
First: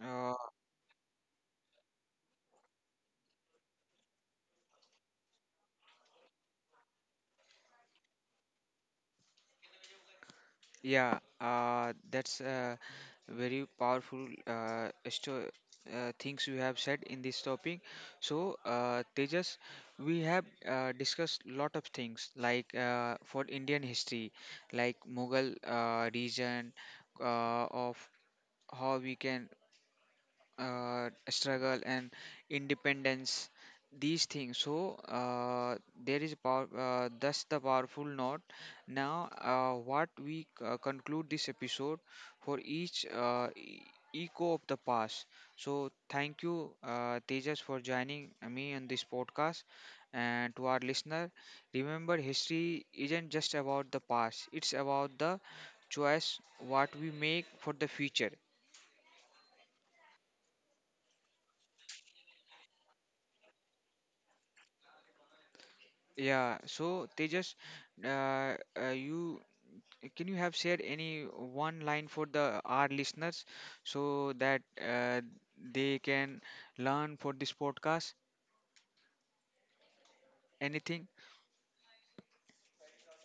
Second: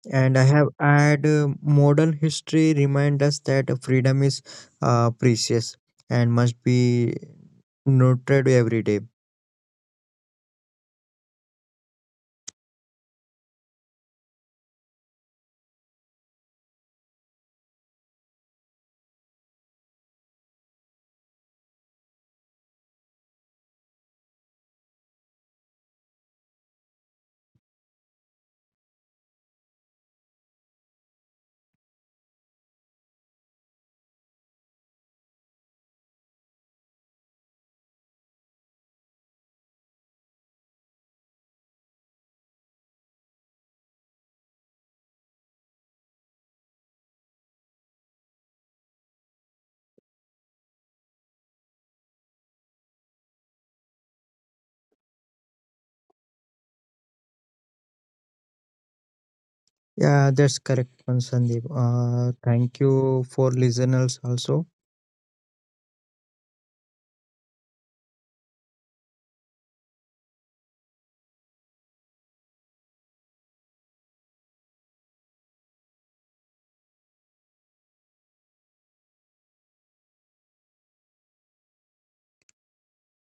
Speaker 1: Uh,
Speaker 2: And I have add modern history remind us that freedom is precious and must be nurtured every day.
Speaker 1: yeah, that's very powerful things you have said in this topic. So, Tejas, we have discussed lot of things like for Indian history, like Mughal region of how we can struggle and independence, these things. So there is power thus the powerful note. Now what we conclude this episode for each echo of the past. So thank you Tejas for joining me in this podcast, and to our listener, remember history isn't just about the past, it's about the choice what we make for the future.
Speaker 2: Yeah, that's correct, one, Sandeep. Thank you for listeners also.
Speaker 1: Yeah, so Tejas, uh, you can, you have shared any one line for the our listeners so that they can learn for this podcast, anything?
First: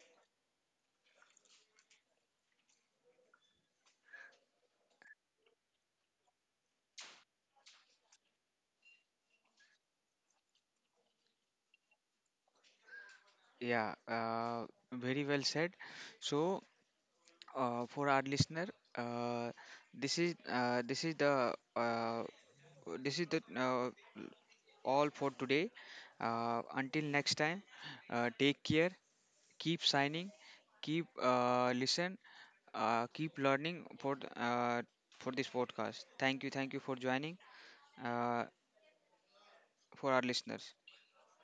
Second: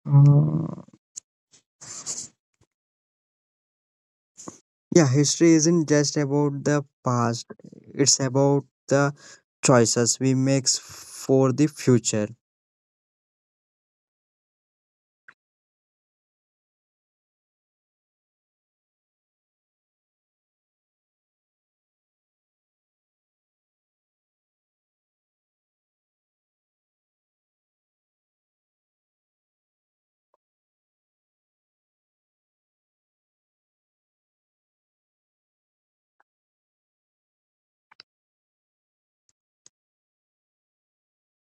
Speaker 2: Uh, yeah, history isn't just about the past; it's about the choices we make for the future.
Speaker 1: Yeah, very well said. So, for our listener, uh, this is uh, this is the uh, this is the all for today. Until next time, take care, keep signing, keep listen, keep learning for for this podcast. Thank you for joining uh, for our listeners.